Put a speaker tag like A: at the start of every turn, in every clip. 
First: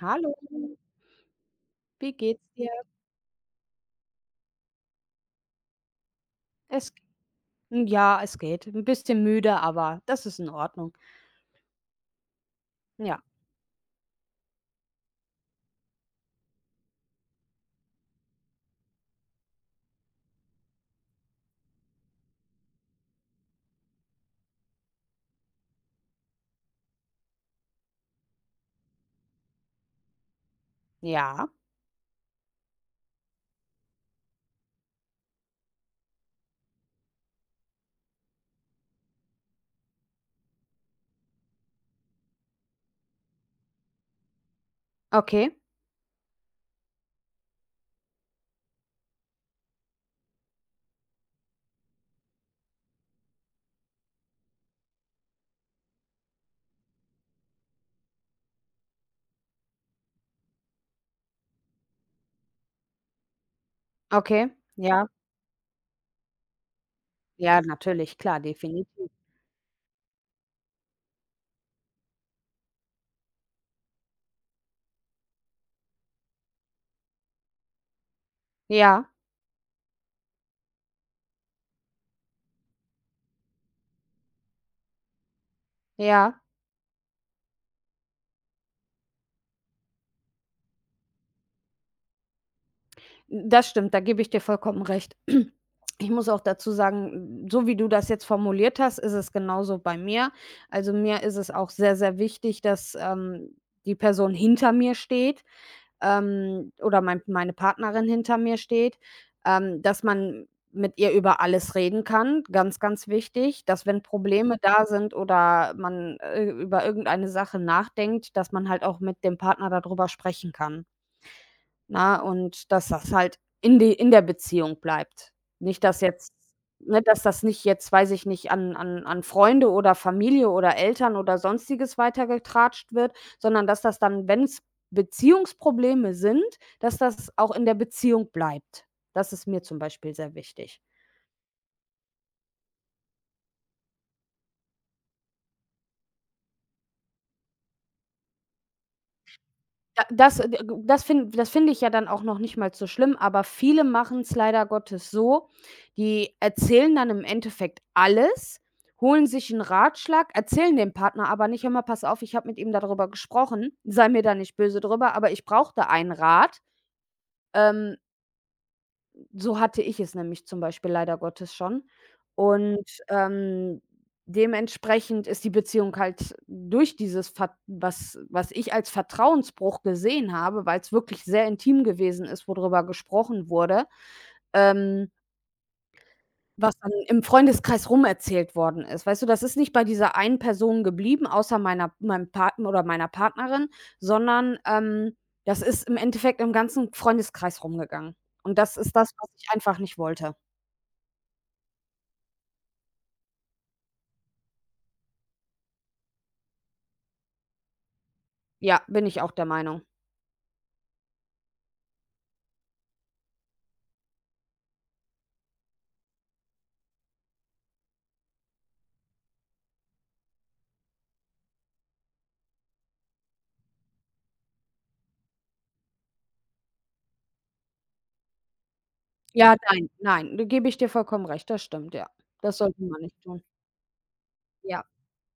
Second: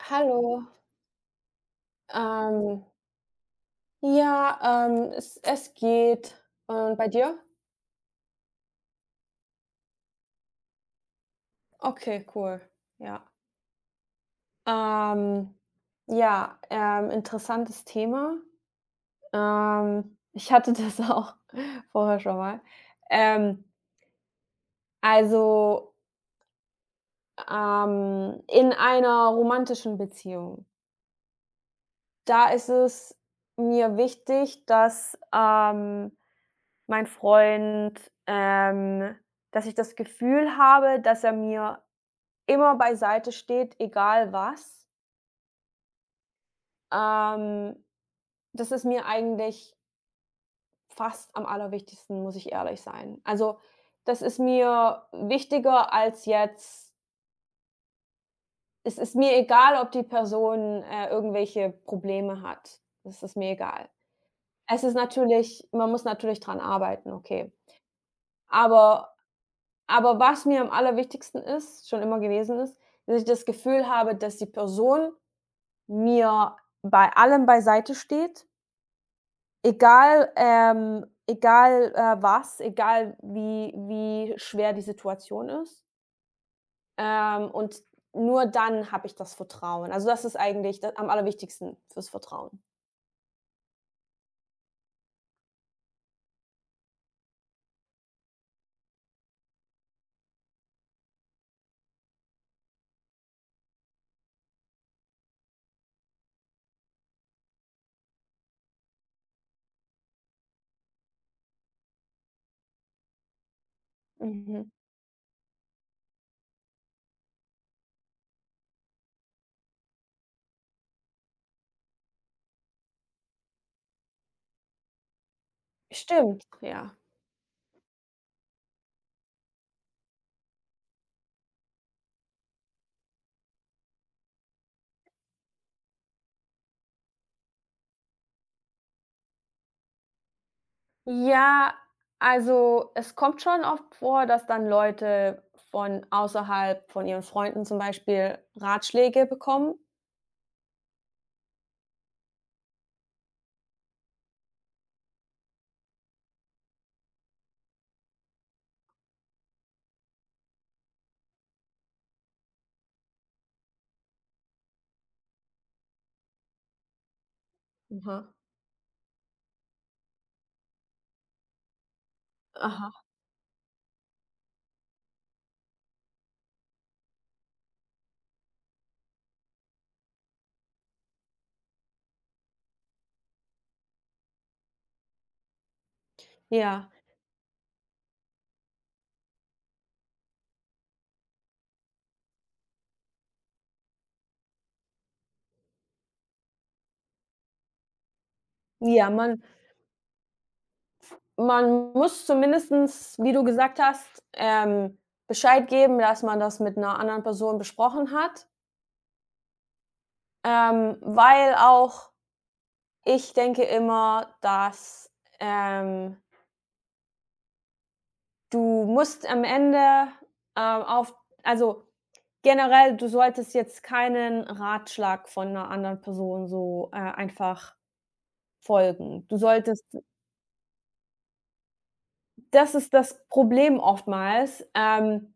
A: Hallo. Wie geht's dir?
B: Ähm ja, ähm, es es geht.
A: Es
B: Und
A: g
B: bei dir?
A: n ja, es geht, 'n bisschen müde, aber das ist in Ordnung.
B: Okay, cool,
A: Ja.
B: ja. Ähm, ja, ähm, interessantes Thema. Ähm, ich hatte das auch vorher schon mal. Ähm also ähm, in einer romantischen Beziehung
A: Ja.
B: da ist es mir wichtig, dass, ähm, mein Freund, ähm dass ich das Gefühl habe, dass er mir immer beiseite steht, egal was
A: Okay.
B: ähm, dass ist mir eigentlich fast am aller wichtigsten, muss ich ehrlich sein. Also, das ist mir wichtiger als jetzt es ist mir egal, ob die Person, äh, irgendwelche Probleme hat. Das ist mir egal.
A: Okay,
B: Es ist
A: ja.
B: natürlich man muss natürlich dran arbeiten, okay.
A: Ja, natürlich, klar, definitiv.
B: Aber aber was mir am aller wichtigsten ist schon immer gewesen ist, dass ich das Gefühl habe, dass die Person mir bei allem beiseite steht.
A: Ja.
B: Egal ähm, egal, äh, was, egal wie wie schwer die Situation ist
A: Ja.
B: ähm, und nur dann habe ich das Vertrauen. Also, das ist eigentlich d am aller wichtigsten für das Vertrauen.
A: Das stimmt, da gebe ich dir vollkommen recht. Ich muss auch dazu sagen, so wie du das jetzt formuliert hast, ist es genauso bei mir. Also, mir ist es auch sehr sehr wichtig, dass, ähm, die Person hinter mir steht, ähm, oder mein meine Partnerin hinter mir steht, ähm, dass man mit ihr über alles reden kann. Ganz, ganz wichtig, dass wenn Probleme
B: Mhm.
A: da sind oder man, äh, über irgendeine Sache nachdenkt, dass man halt auch mit dem Partner da drüber sprechen kann. Ne, und dass das halt in de in der Beziehung bleibt. Nicht, dass jetzt
B: Stimmt, ja.
A: ne, dass das nicht jetzt, weiß ich nicht, an an an Freunde oder Familie oder Eltern oder sonstiges weitergetratscht wird, sondern dass das dann, wenn es Beziehungsprobleme sind, dass das auch in der Beziehung bleibt. Das ist mir zum Beispiel sehr wichtig.
B: Ja, also, es kommt schon oft vor, dass dann Leute von außerhalb von ihren Freunden zum Beispiel Ratschläge bekommen.
A: Ja das äh, w w das fin das finde ich ja dann auch noch nicht mal so schlimm, aber viele machen es leider Gottes so, die erzählen dann im Endeffekt alles, holen sich 'n Ratschlag, erzählen dem Partner, aber nicht: „Hör mal, pass auf, ich habe mit ihm darüber gesprochen. Sei mir da nicht böse drüber, aber ich brauche da einen Rat.“ Ähm
B: Oha.
A: So hatte ich es nämlich zum Beispiel leider Gottes schon und,
B: Aha.
A: ähm, dementsprechend ist die Beziehung halt durch dieses fat was was ich als Vertrauensbruch gesehen habe, weil's wirklich sehr intim gewesen ist, wo drüber gesprochen wurde, ähm was
B: Ja.
A: dann im Freundeskreis rumerzählt worden ist. Weißt du, das ist nicht bei dieser einen Person geblieben, außer meiner meinem Partner oder meiner Partnerin, sondern, ähm, das ist im Endeffekt im ganzen Freundeskreis rumgegangen. Und das ist
B: Ja
A: das, was
B: man
A: ich einfach nicht wollte.
B: man muss zumindestens, wie du gesagt hast, ähm, Bescheid geben, dass man das mit 'ner anderen Person besprochen hat
A: Ja, bin ich auch der Meinung.
B: ähm, weil auch ich denke immer, dass, ähm du musst am Ende, ähm, auf also generell, du solltest jetzt keinen Ratschlag von 'ner anderen Person so, äh, einfach folgen. Du
A: Ja,
B: solltest
A: nein,
B: d
A: nein, da gebe ich dir vollkommen recht, das stimmt, ja. Das
B: Das
A: sollte
B: ist
A: man
B: das
A: nicht tun.
B: Problem oftmals,
A: Ja.
B: ähm,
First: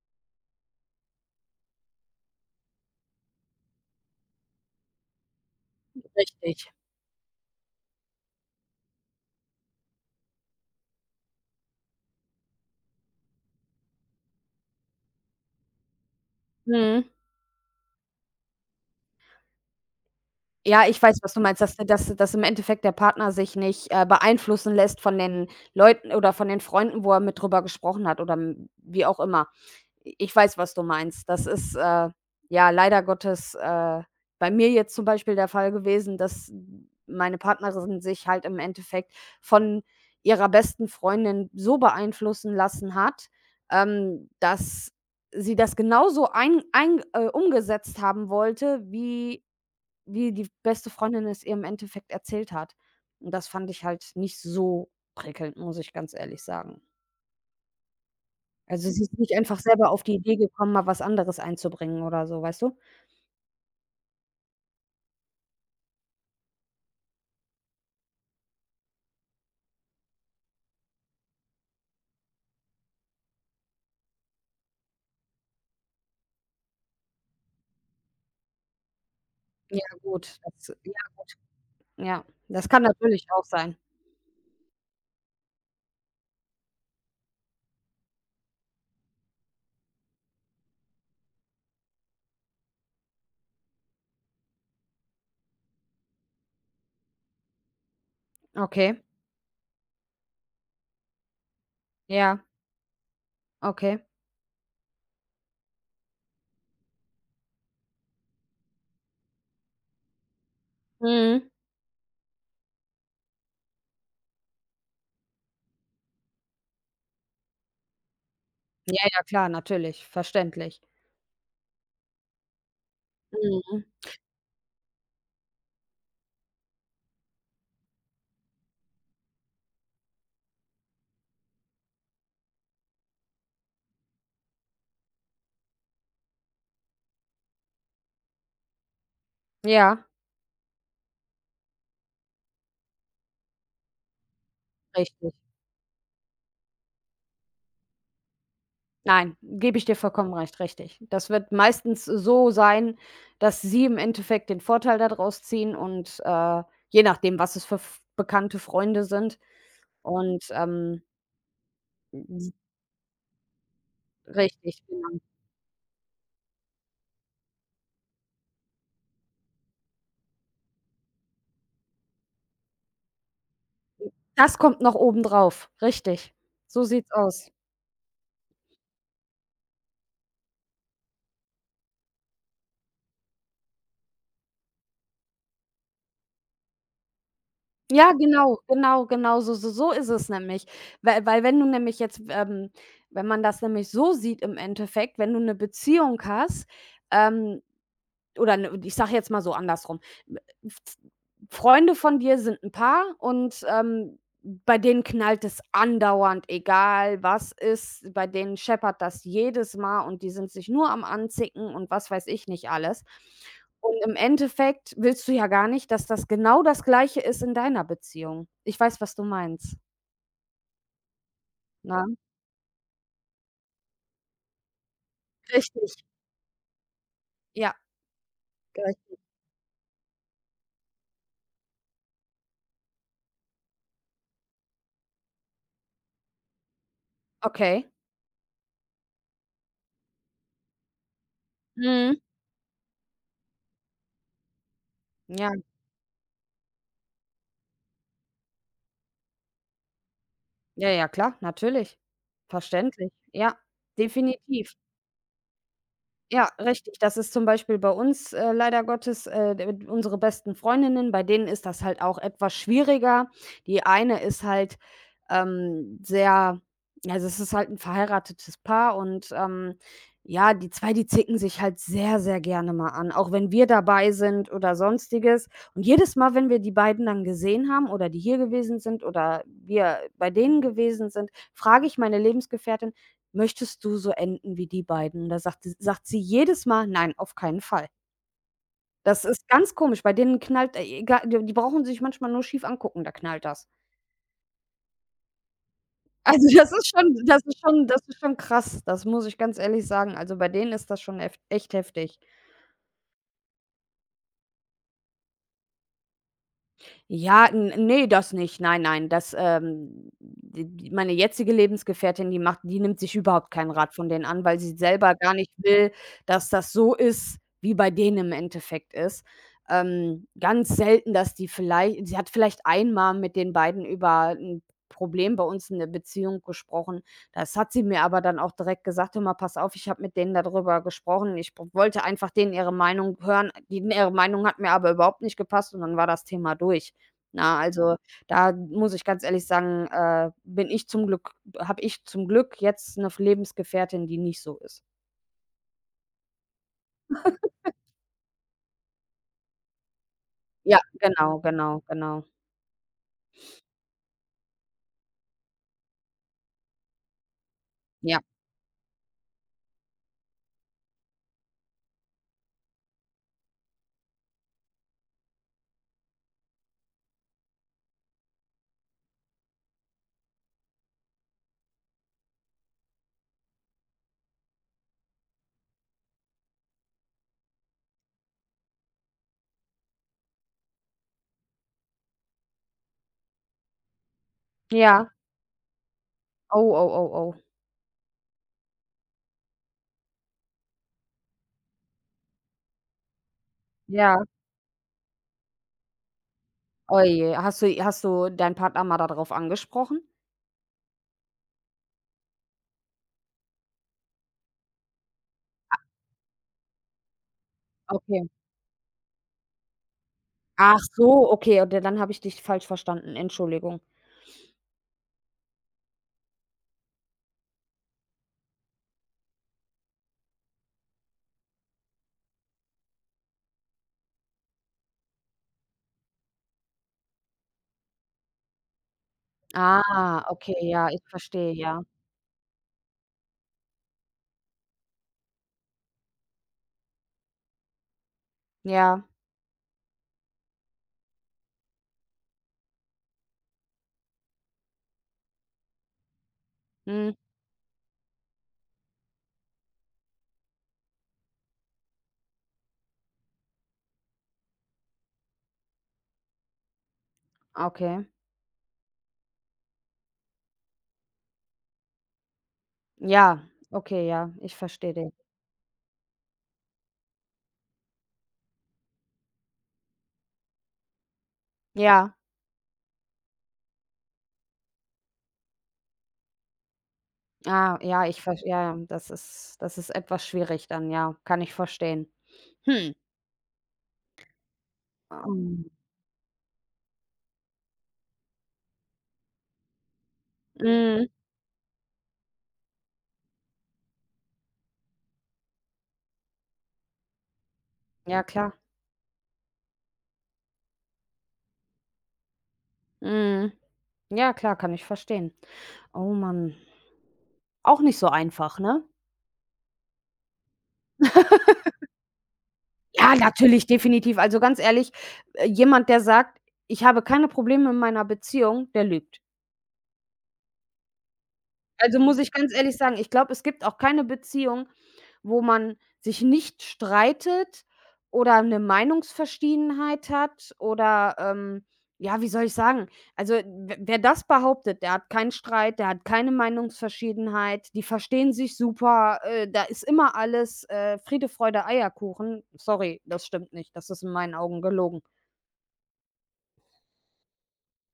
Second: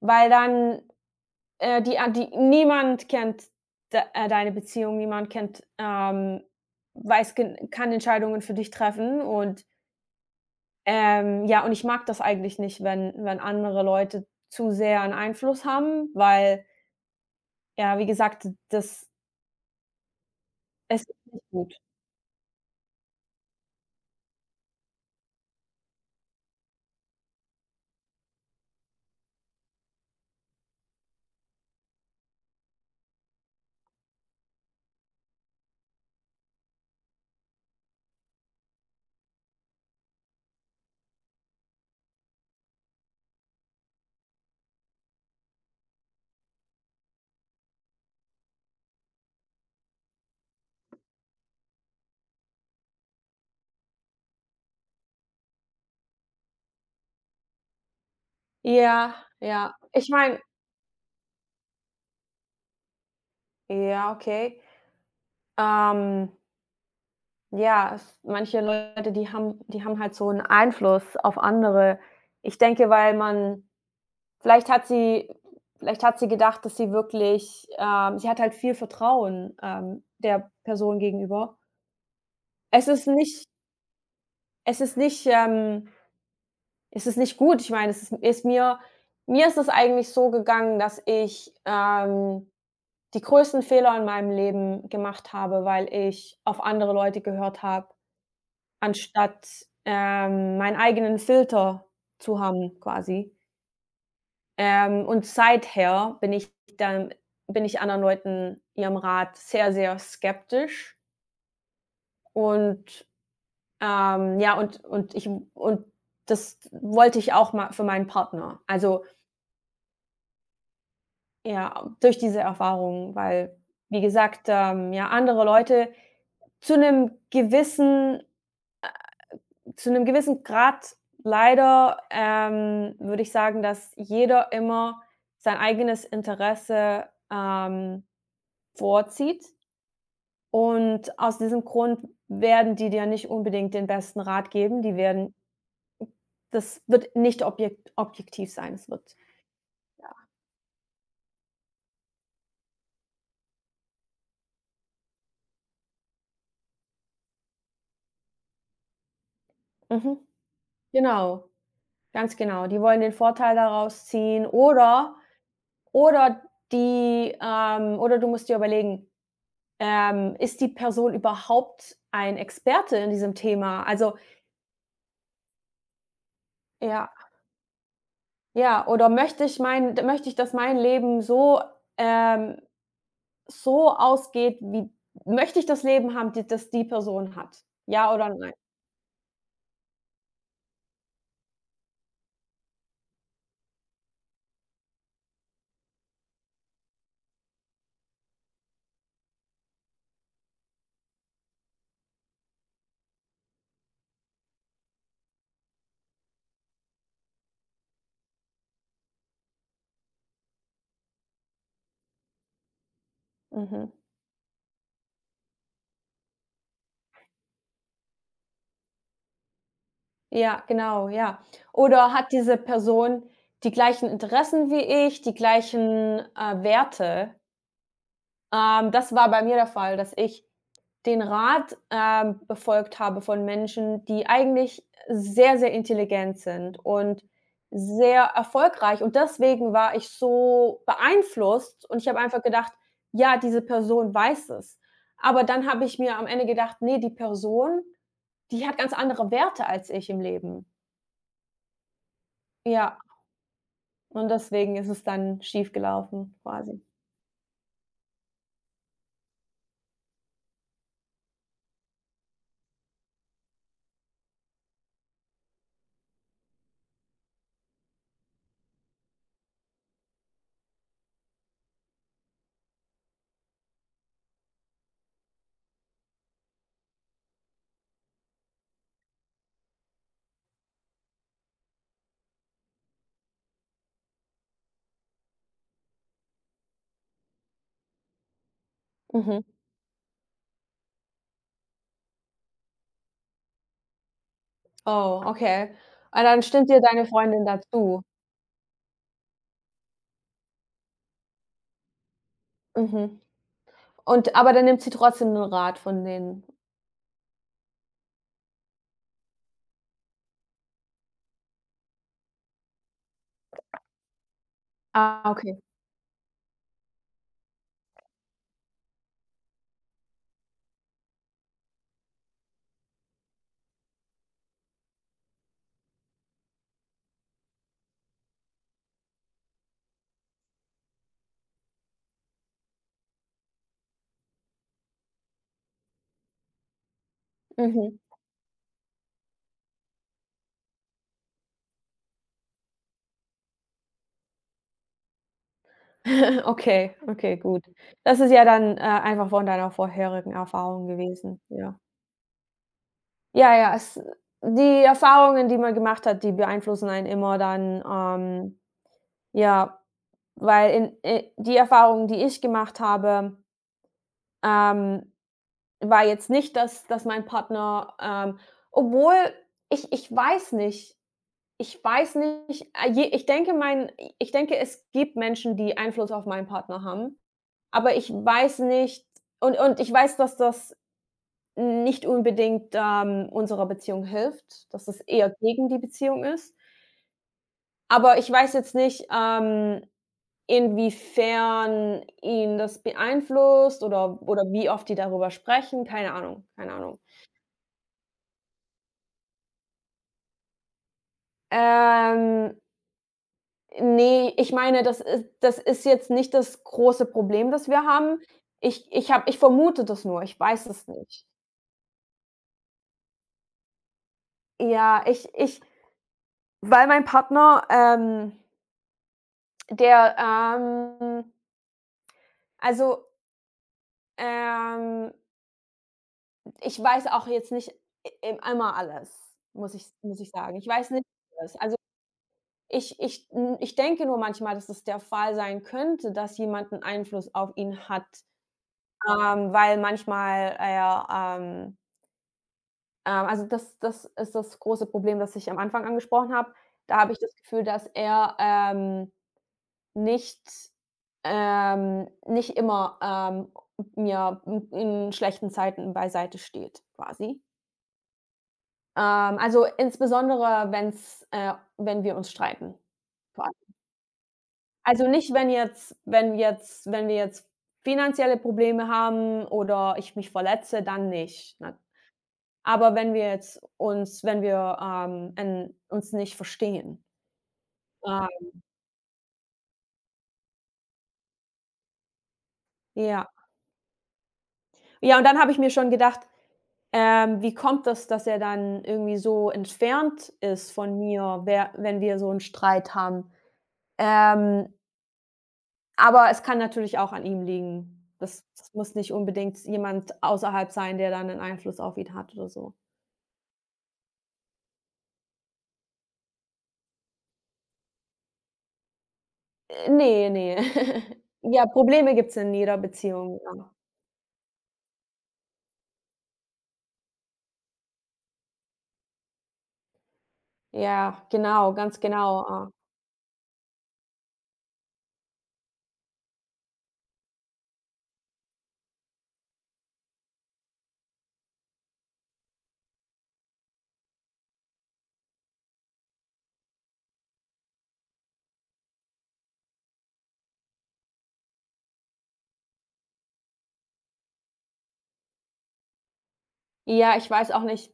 B: weil dann, äh, die an die niemand kennt d äh, deine Beziehung, niemand kennt, ähm
A: Richtig.
B: weiß ge kann Entscheidungen für dich treffen und Ähm, ja, und ich mag das eigentlich nicht, wenn wenn andere Leute zu sehr 'n Einfluss haben, weil
A: Mhm.
B: ja, wie gesagt, d das
A: Ja, ich
B: es ist
A: weiß, was du
B: nicht
A: meinst, dass
B: gut.
A: dass dass im Endeffekt der Partner sich nicht, äh, beeinflussen lässt von den Leuten oder von den Freunden, wo er mit drüber gesprochen hat oder m wie auch immer. I ich weiß, was du meinst. Das ist, äh, ja leider Gottes, äh, bei mir jetzt zum Beispiel der Fall gewesen, dass m meine Partnerin sich halt im Endeffekt von ihrer besten Freundin so beeinflussen lassen hat, ähm, dass sie das genauso ein ein äh, umgesetzt haben wollte, wie wie die beste Freundin es ihr im Endeffekt erzählt hat. Und das fand ich halt nicht so prickelnd, muss ich ganz ehrlich sagen. Also sie
B: Ja,
A: ist nicht einfach
B: ja.
A: selber auf
B: Ich
A: die Idee
B: meine
A: gekommen, mal was anderes einzubringen oder so, weißt du?
B: Ja, okay, ähm ja, s manche Leute, die haben die haben halt so 'n Einfluss auf andere. Ich denke, weil man vielleicht hat sie vielleicht hat sie gedacht, dass die wirklich, ähm sie hat halt viel Vertrauen,
A: Ja,
B: ähm,
A: gut,
B: der
A: das, ja
B: Person gegenüber.
A: gut. Ja, das kann
B: Es ist
A: natürlich auch
B: nicht
A: sein.
B: es ist nicht, ähm es ist nicht gut, ich meine, es ist m ist mir mir ist es eigentlich so gegangen, dass ich, ähm, die größten Fehler in meinem Leben gemacht habe, weil ich auf andere Leute gehört habe.
A: Okay.
B: Anstatt, ähm, meinen eigenen Filter zu
A: Ja.
B: haben, quasi.
A: Okay.
B: Ähm, und seither bin ich dann bin ich anderen Leuten ihrem Rat sehr, sehr skeptisch.
A: Mhm.
B: Und, ähm, ja, und und ich w und das wollte ich auch mal für meinen Partner,
A: Ja,
B: also
A: ja, klar, natürlich, verständlich.
B: Ja, a durch diese Erfahrung, weil,
A: Mhm.
B: wie gesagt, ähm, ja, andere Leute zu 'nem gewissen, äh zu 'nem gewissen Grad leider, ähm, würde ich sagen, dass jeder immer sein eigenes Interesse, ähm, vorzieht.
A: Ja.
B: Und aus diesem Grund werden die dir nicht unbedingt den besten Rat geben, die
A: Richtig.
B: werden das wird nicht objekt objektiv sein es wird
A: Nein, gebe ich dir
B: ja.
A: vollkommen recht, richtig. Das wird meistens so sein, dass sie im Endeffekt den Vorteil da draus ziehen und, äh, je nachdem, was es f Bekannte, Freunde sind.
B: Mhm,
A: Und, ähm
B: genau. Ganz
A: Mhm.
B: genau. Die wollen den Vorteil daraus ziehen
A: Richtig,
B: oder
A: genau.
B: oder die, ähm oder du musst dir überlegen, ähm, ist die Person überhaupt ein Experte in diesem Thema? Also
A: Das kommt noch oben drauf, richtig, so
B: Ja.
A: sieht's aus.
B: Ja, oder möchte ich mein d möchte ich, dass mein Leben so, ähm so ausgeht, wie möchte ich das Leben haben, d das die Person hat.
A: Ja,
B: Ja oder nein?
A: genau, genau, genau s s so ist es nämlich. Weil weil wenn du nämlich jetzt, ähm wenn man das nämlich so sieht im Endeffekt, wenn du 'ne Beziehung hast, ähm oder n ich sage jetzt mal so andersrum, w f f Freunde von dir sind 'n Paar und, ähm, bei denen knallt es andauernd, egal was ist, bei denen scheppert das jedes Mal und die sind sich nur am anzicken und was weiß ich nicht alles.
B: Mhm.
A: Und im Endeffekt willst du ja gar nicht, dass das genau das Gleiche ist in deiner Beziehung. Ich weiß, was du meinst.
B: Ja, genau, ja, oder
A: Nein.
B: hat diese Person die gleichen Interessen wie ich, die
A: Richtig.
B: gleichen, äh, Werte?
A: Ja.
B: Ähm, das
A: [unintelligible]
B: war bei mir der Fall, dass ich den Rat, ähm, befolgt habe von Menschen, die eigentlich sehr sehr intelligent sind und
A: Okay.
B: sehr erfolgreich, und deswegen war ich so beeinflusst, und ich habe
A: Mhm.
B: einfach gedacht, ja, diese Person weiß es. Aber
A: Ja.
B: dann habe ich mir am Ende gedacht, ne, die Person, die hat ganz andere Werte als ich im Leben.
A: Ja, ja, klar, natürlich.
B: Ja.
A: Verständlich. Ja,
B: Und
A: definitiv.
B: deswegen ist es dann schief gelaufen,
A: Ja,
B: quasi.
A: richtig. Das ist zum Beispiel bei uns, äh, leider Gottes, äh, de unsere besten Freundinnen, bei denen ist das halt auch etwas schwieriger. Die eine ist halt, ähm, sehr also, das ist halt 'n verheiratetes Paar, und, ähm, ja, die 2, die zicken sich halt sehr, sehr gerne mal an, auch wenn wir dabei sind oder Sonstiges. Und jedes Mal, wenn wir die beiden dann gesehen haben oder die hier gewesen sind oder wir bei denen gewesen sind, frage ich meine Lebensgefährtin: „Möchtest du so enden wie die beiden?“ Da sagte sagt sie jedes Mal: „Nein, auf keinen Fall.“ Das
B: Mhm.
A: ist ganz komisch, bei denen knallt e e gar die brauchen sich manchmal nur schief angucken, da knallt das.
B: Oh, okay, und dann
A: Also
B: stimmt
A: das
B: dir
A: ist
B: deine
A: schon das
B: Freundin
A: ist
B: da
A: schon das
B: zu?
A: ist schon krass. Das muss ich ganz ehrlich sagen. Also bei denen ist das schon eft echt heftig.
B: Mhm, und aber dann nimmt sie trotzdem den Rat von denen?
A: Ja, n ne, das nicht, nein, nein. Das, ähm, d meine jetzige Lebensgefährtin, die macht die nimmt sich überhaupt keinen Rat von denen an, weil sie selber
B: Ah,
A: gar nicht
B: okay.
A: will, dass das so ist, wie bei denen im Endeffekt ist. Ähm, ganz selten, dass die vielleicht sie hat vielleicht einmal mit den beiden über ‘n Problem bei uns in der Beziehung gesprochen. Das hat sie mir aber dann auch direkt gesagt: „Hör mal, pass auf, ich habe mit denen da drüber gesprochen. Ich w wollte einfach denen ihre Meinung hören. Die ihre Meinung hat mir aber überhaupt nicht gepasst." und dann war das Thema durch. Na, also
B: Mhm.
A: da muss ich ganz ehrlich sagen, äh, bin ich zum Glück habe ich zum Glück jetzt ‘ne f Lebensgefährtin, die nicht so ist.
B: Okay, okay, gut. Das ist ja dann, äh, einfach von deiner vorherigen
A: Ja,
B: Erfahrung
A: genau,
B: gewesen, ja.
A: genau, genau.
B: Ja, ja, es die Erfahrungen, die man gemacht hat, die beeinflussen einen immer dann,
A: Ja.
B: ähm, ja, weil in, äh die Erfahrung, die ich gemacht habe ähm, war jetzt nicht, dass dass mein Partner, ähm obwohl ich ich weiß nicht ich weiß nicht, ah, je ich denke mein ich denke, es gibt Menschen, die Einfluss auf meinen Partner haben, aber ich weiß nicht und und ich weiß, dass das nicht unbedingt, ähm, unserer Beziehung hilft, dass das
A: Ja.
B: eher gegen die Beziehung ist.
A: Oh, oh, oh, oh.
B: Aber ich weiß jetzt nicht, ähm, inwiefern ihn das beeinflusst
A: Ja.
B: oder oder wie oft die darüber sprechen, keine Ahnung, keine Ahnung.
A: Oh je, hast du i hast du deinen Partner mal darauf angesprochen?
B: Ähm ne, ich meine, das is das
A: A
B: ist jetzt nicht das große Problem, das wir haben.
A: Okay.
B: Ich ich habe ich vermute das nur, ich weiß
A: Ach
B: es nicht.
A: so, okay, d dann habe ich dich falsch verstanden, Entschuldigung.
B: Ja, ich ich Weil mein Partner, ähm Der, ähm also ähm. ich weiß auch jetzt nicht e einmal alles, muss ich muss
A: Ah,
B: ich
A: okay,
B: sagen. Ich
A: ja,
B: weiß
A: ich
B: nicht
A: verstehe,
B: alles. Also,
A: ja.
B: ich ich n ich denke nur manchmal, dass das der Fall sein könnte, dass jemand 'n Einfluss auf ihn hat,
A: Ja.
B: ähm, weil manchmal er, ähm ähm, also, das das ist das große Problem, das ich am Anfang angesprochen habe. Da habe
A: Mhm.
B: ich das Gefühl, dass er, ähm, nicht, ähm nicht immer, ähm, n ja, n in schlechten Zeiten beiseite steht, quasi.
A: Okay.
B: Ähm, also, insbesondere wenn es, äh wenn wir uns streiten,
A: Ja,
B: vor allem.
A: okay, ja, ich verstehe
B: Also,
A: den.
B: nicht, wenn jetzt wenn jetzt wenn wir jetzt finanzielle Probleme haben oder ich mich verletze, dann nicht, ne?
A: Ja.
B: Aber wenn wir jetzt uns wenn wir, ähm, äh, uns nicht verstehen.
A: Ah, ja, ich vers
B: Ähm.
A: ja, das ist das ist etwas schwierig dann, ja, kann ich verstehen. Hm.
B: Ja. Ja, und dann habe ich
A: Ähm.
B: mir schon gedacht: „Ähm wie kommt das, dass er dann irgendwie so entfernt ist von
A: Mhm.
B: mir, wer wenn wir so 'nen Streit haben?“ Ähm aber es kann natürlich auch an ihm liegen.
A: Ja,
B: Das
A: klar.
B: das muss nicht unbedingt jemand außerhalb sein, der da 'nen Einfluss auf ihn hat oder so.
A: Mhm ja, klar, kann ich verstehen. Oh man auch nicht so einfach, ne?
B: Äh, ne, ne. Ja, Probleme gibt es in jeder
A: Ja,
B: Beziehung,
A: natürlich,
B: ja.
A: definitiv. Also, ganz ehrlich, jemand, der sagt: „Ich habe keine Probleme meiner Beziehung“, der lügt.
B: Ja, genau,
A: Also,
B: ganz
A: muss ich ganz
B: genau, äh
A: ehrlich sagen, ich glaube, es gibt auch keine Beziehung, wo man sich nicht streitet oder 'ne Meinungsverschiedenheit hat oder, ähm, ja, wie soll ich sagen? Also, w wer das behauptet, der hat keinen Streit, der hat keine Meinungsverschiedenheit, die verstehen sich super, äh, da ist immer alles, äh, Friede, Freude, Eierkuchen. Sorry, das stimmt nicht, das ist in meinen Augen gelogen.
B: Ja, ich weiß auch nicht,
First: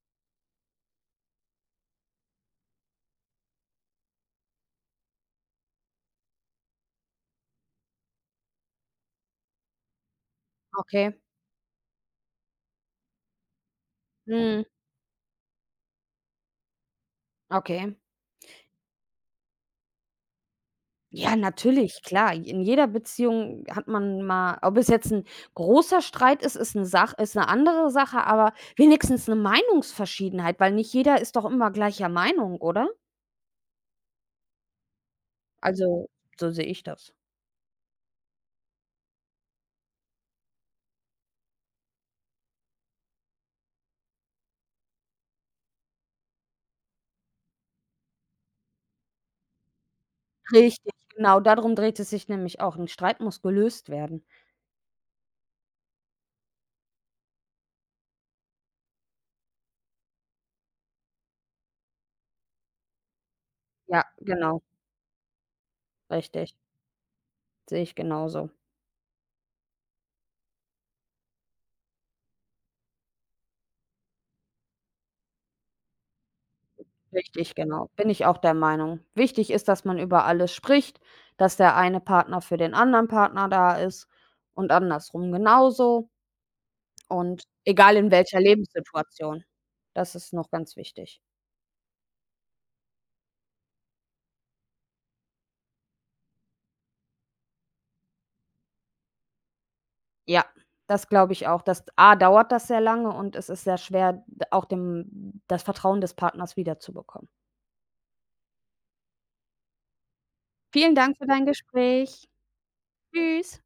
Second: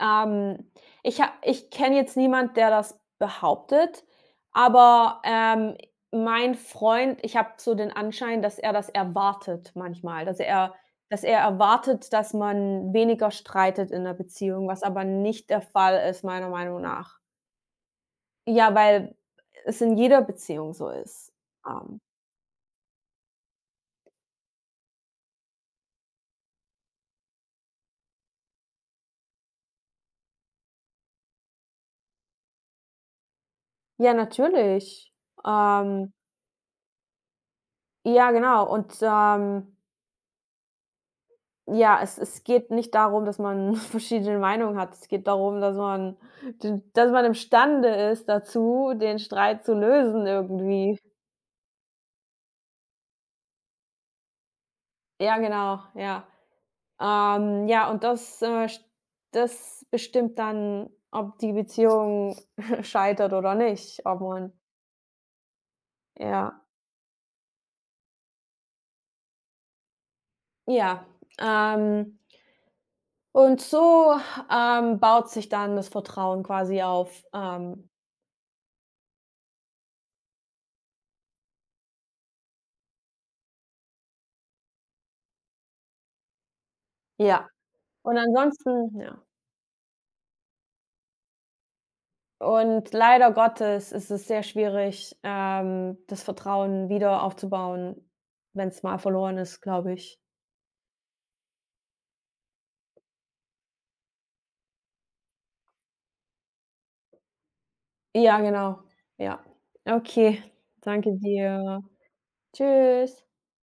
B: ähm, ich ha ich kenne jetzt niemand, der das behauptet, aber, ähm, i mein Freund, ich habe so den Anschein, dass er das erwartet manchmal dass er
A: Okay.
B: dass er erwartet, dass man weniger streitet in der
A: Mhm.
B: Beziehung, was aber nicht der Fall ist, meiner Meinung nach.
A: Okay.
B: Ja, weil es in jeder Beziehung so ist,
A: Ja,
B: ähm
A: natürlich, klar. J in jeder Beziehung hat man mal ob es jetzt 'n großer Streit ist, ist 'ne Sach ist 'ne andere Sache, aber wenigstens 'ne Meinungsverschiedenheit, weil nicht jeder ist doch immer gleicher Meinung, oder?
B: Ja, natürlich,
A: Also,
B: ähm
A: so sehe ich das.
B: Ja, genau, und, ähm ja, es es geht nicht darum, dass man verschiedene Meinungen hat. Es geht darum, dass man d dass man imstande ist, dazu, den Streit zu lösen,
A: Richtig,
B: irgendwie.
A: genau, da drum dreht es sich nämlich auch, 'n Streit muss gelöst werden.
B: Ja, genau, ja, ähm, ja, und das, äh, sch das bestimmt dann, ob die Beziehung scheitert oder
A: Ja,
B: nicht, ob man
A: genau. Richtig.
B: Ja.
A: Sehe ich genauso.
B: Ja, ähm und so, ähm, baut sich dann das Vertrauen quasi auf,
A: Richtig,
B: ähm
A: genau. Bin ich auch der Meinung. Wichtig ist, dass man über alles spricht, dass der eine Partner für den anderen Partner da ist und andersrum genauso. Und
B: Ja.
A: egal in
B: Und
A: welcher
B: ansonsten ja.
A: Lebenssituation, das ist noch ganz wichtig.
B: Und leider Gottes ist es sehr schwierig, ähm, das Vertrauen wieder aufzubauen, wenn's mal verloren ist, glaube ich.
A: Ja, das glaube ich auch. Das d A dauert das sehr lange und es ist sehr schwer d auch dem das Vertrauen des Partners wiederzubekommen.
B: Ja, genau. Ja. Okay,
A: Vielen
B: danke
A: Dank für dein
B: dir.
A: Gespräch.
B: Tschüss.
A: Tschüss.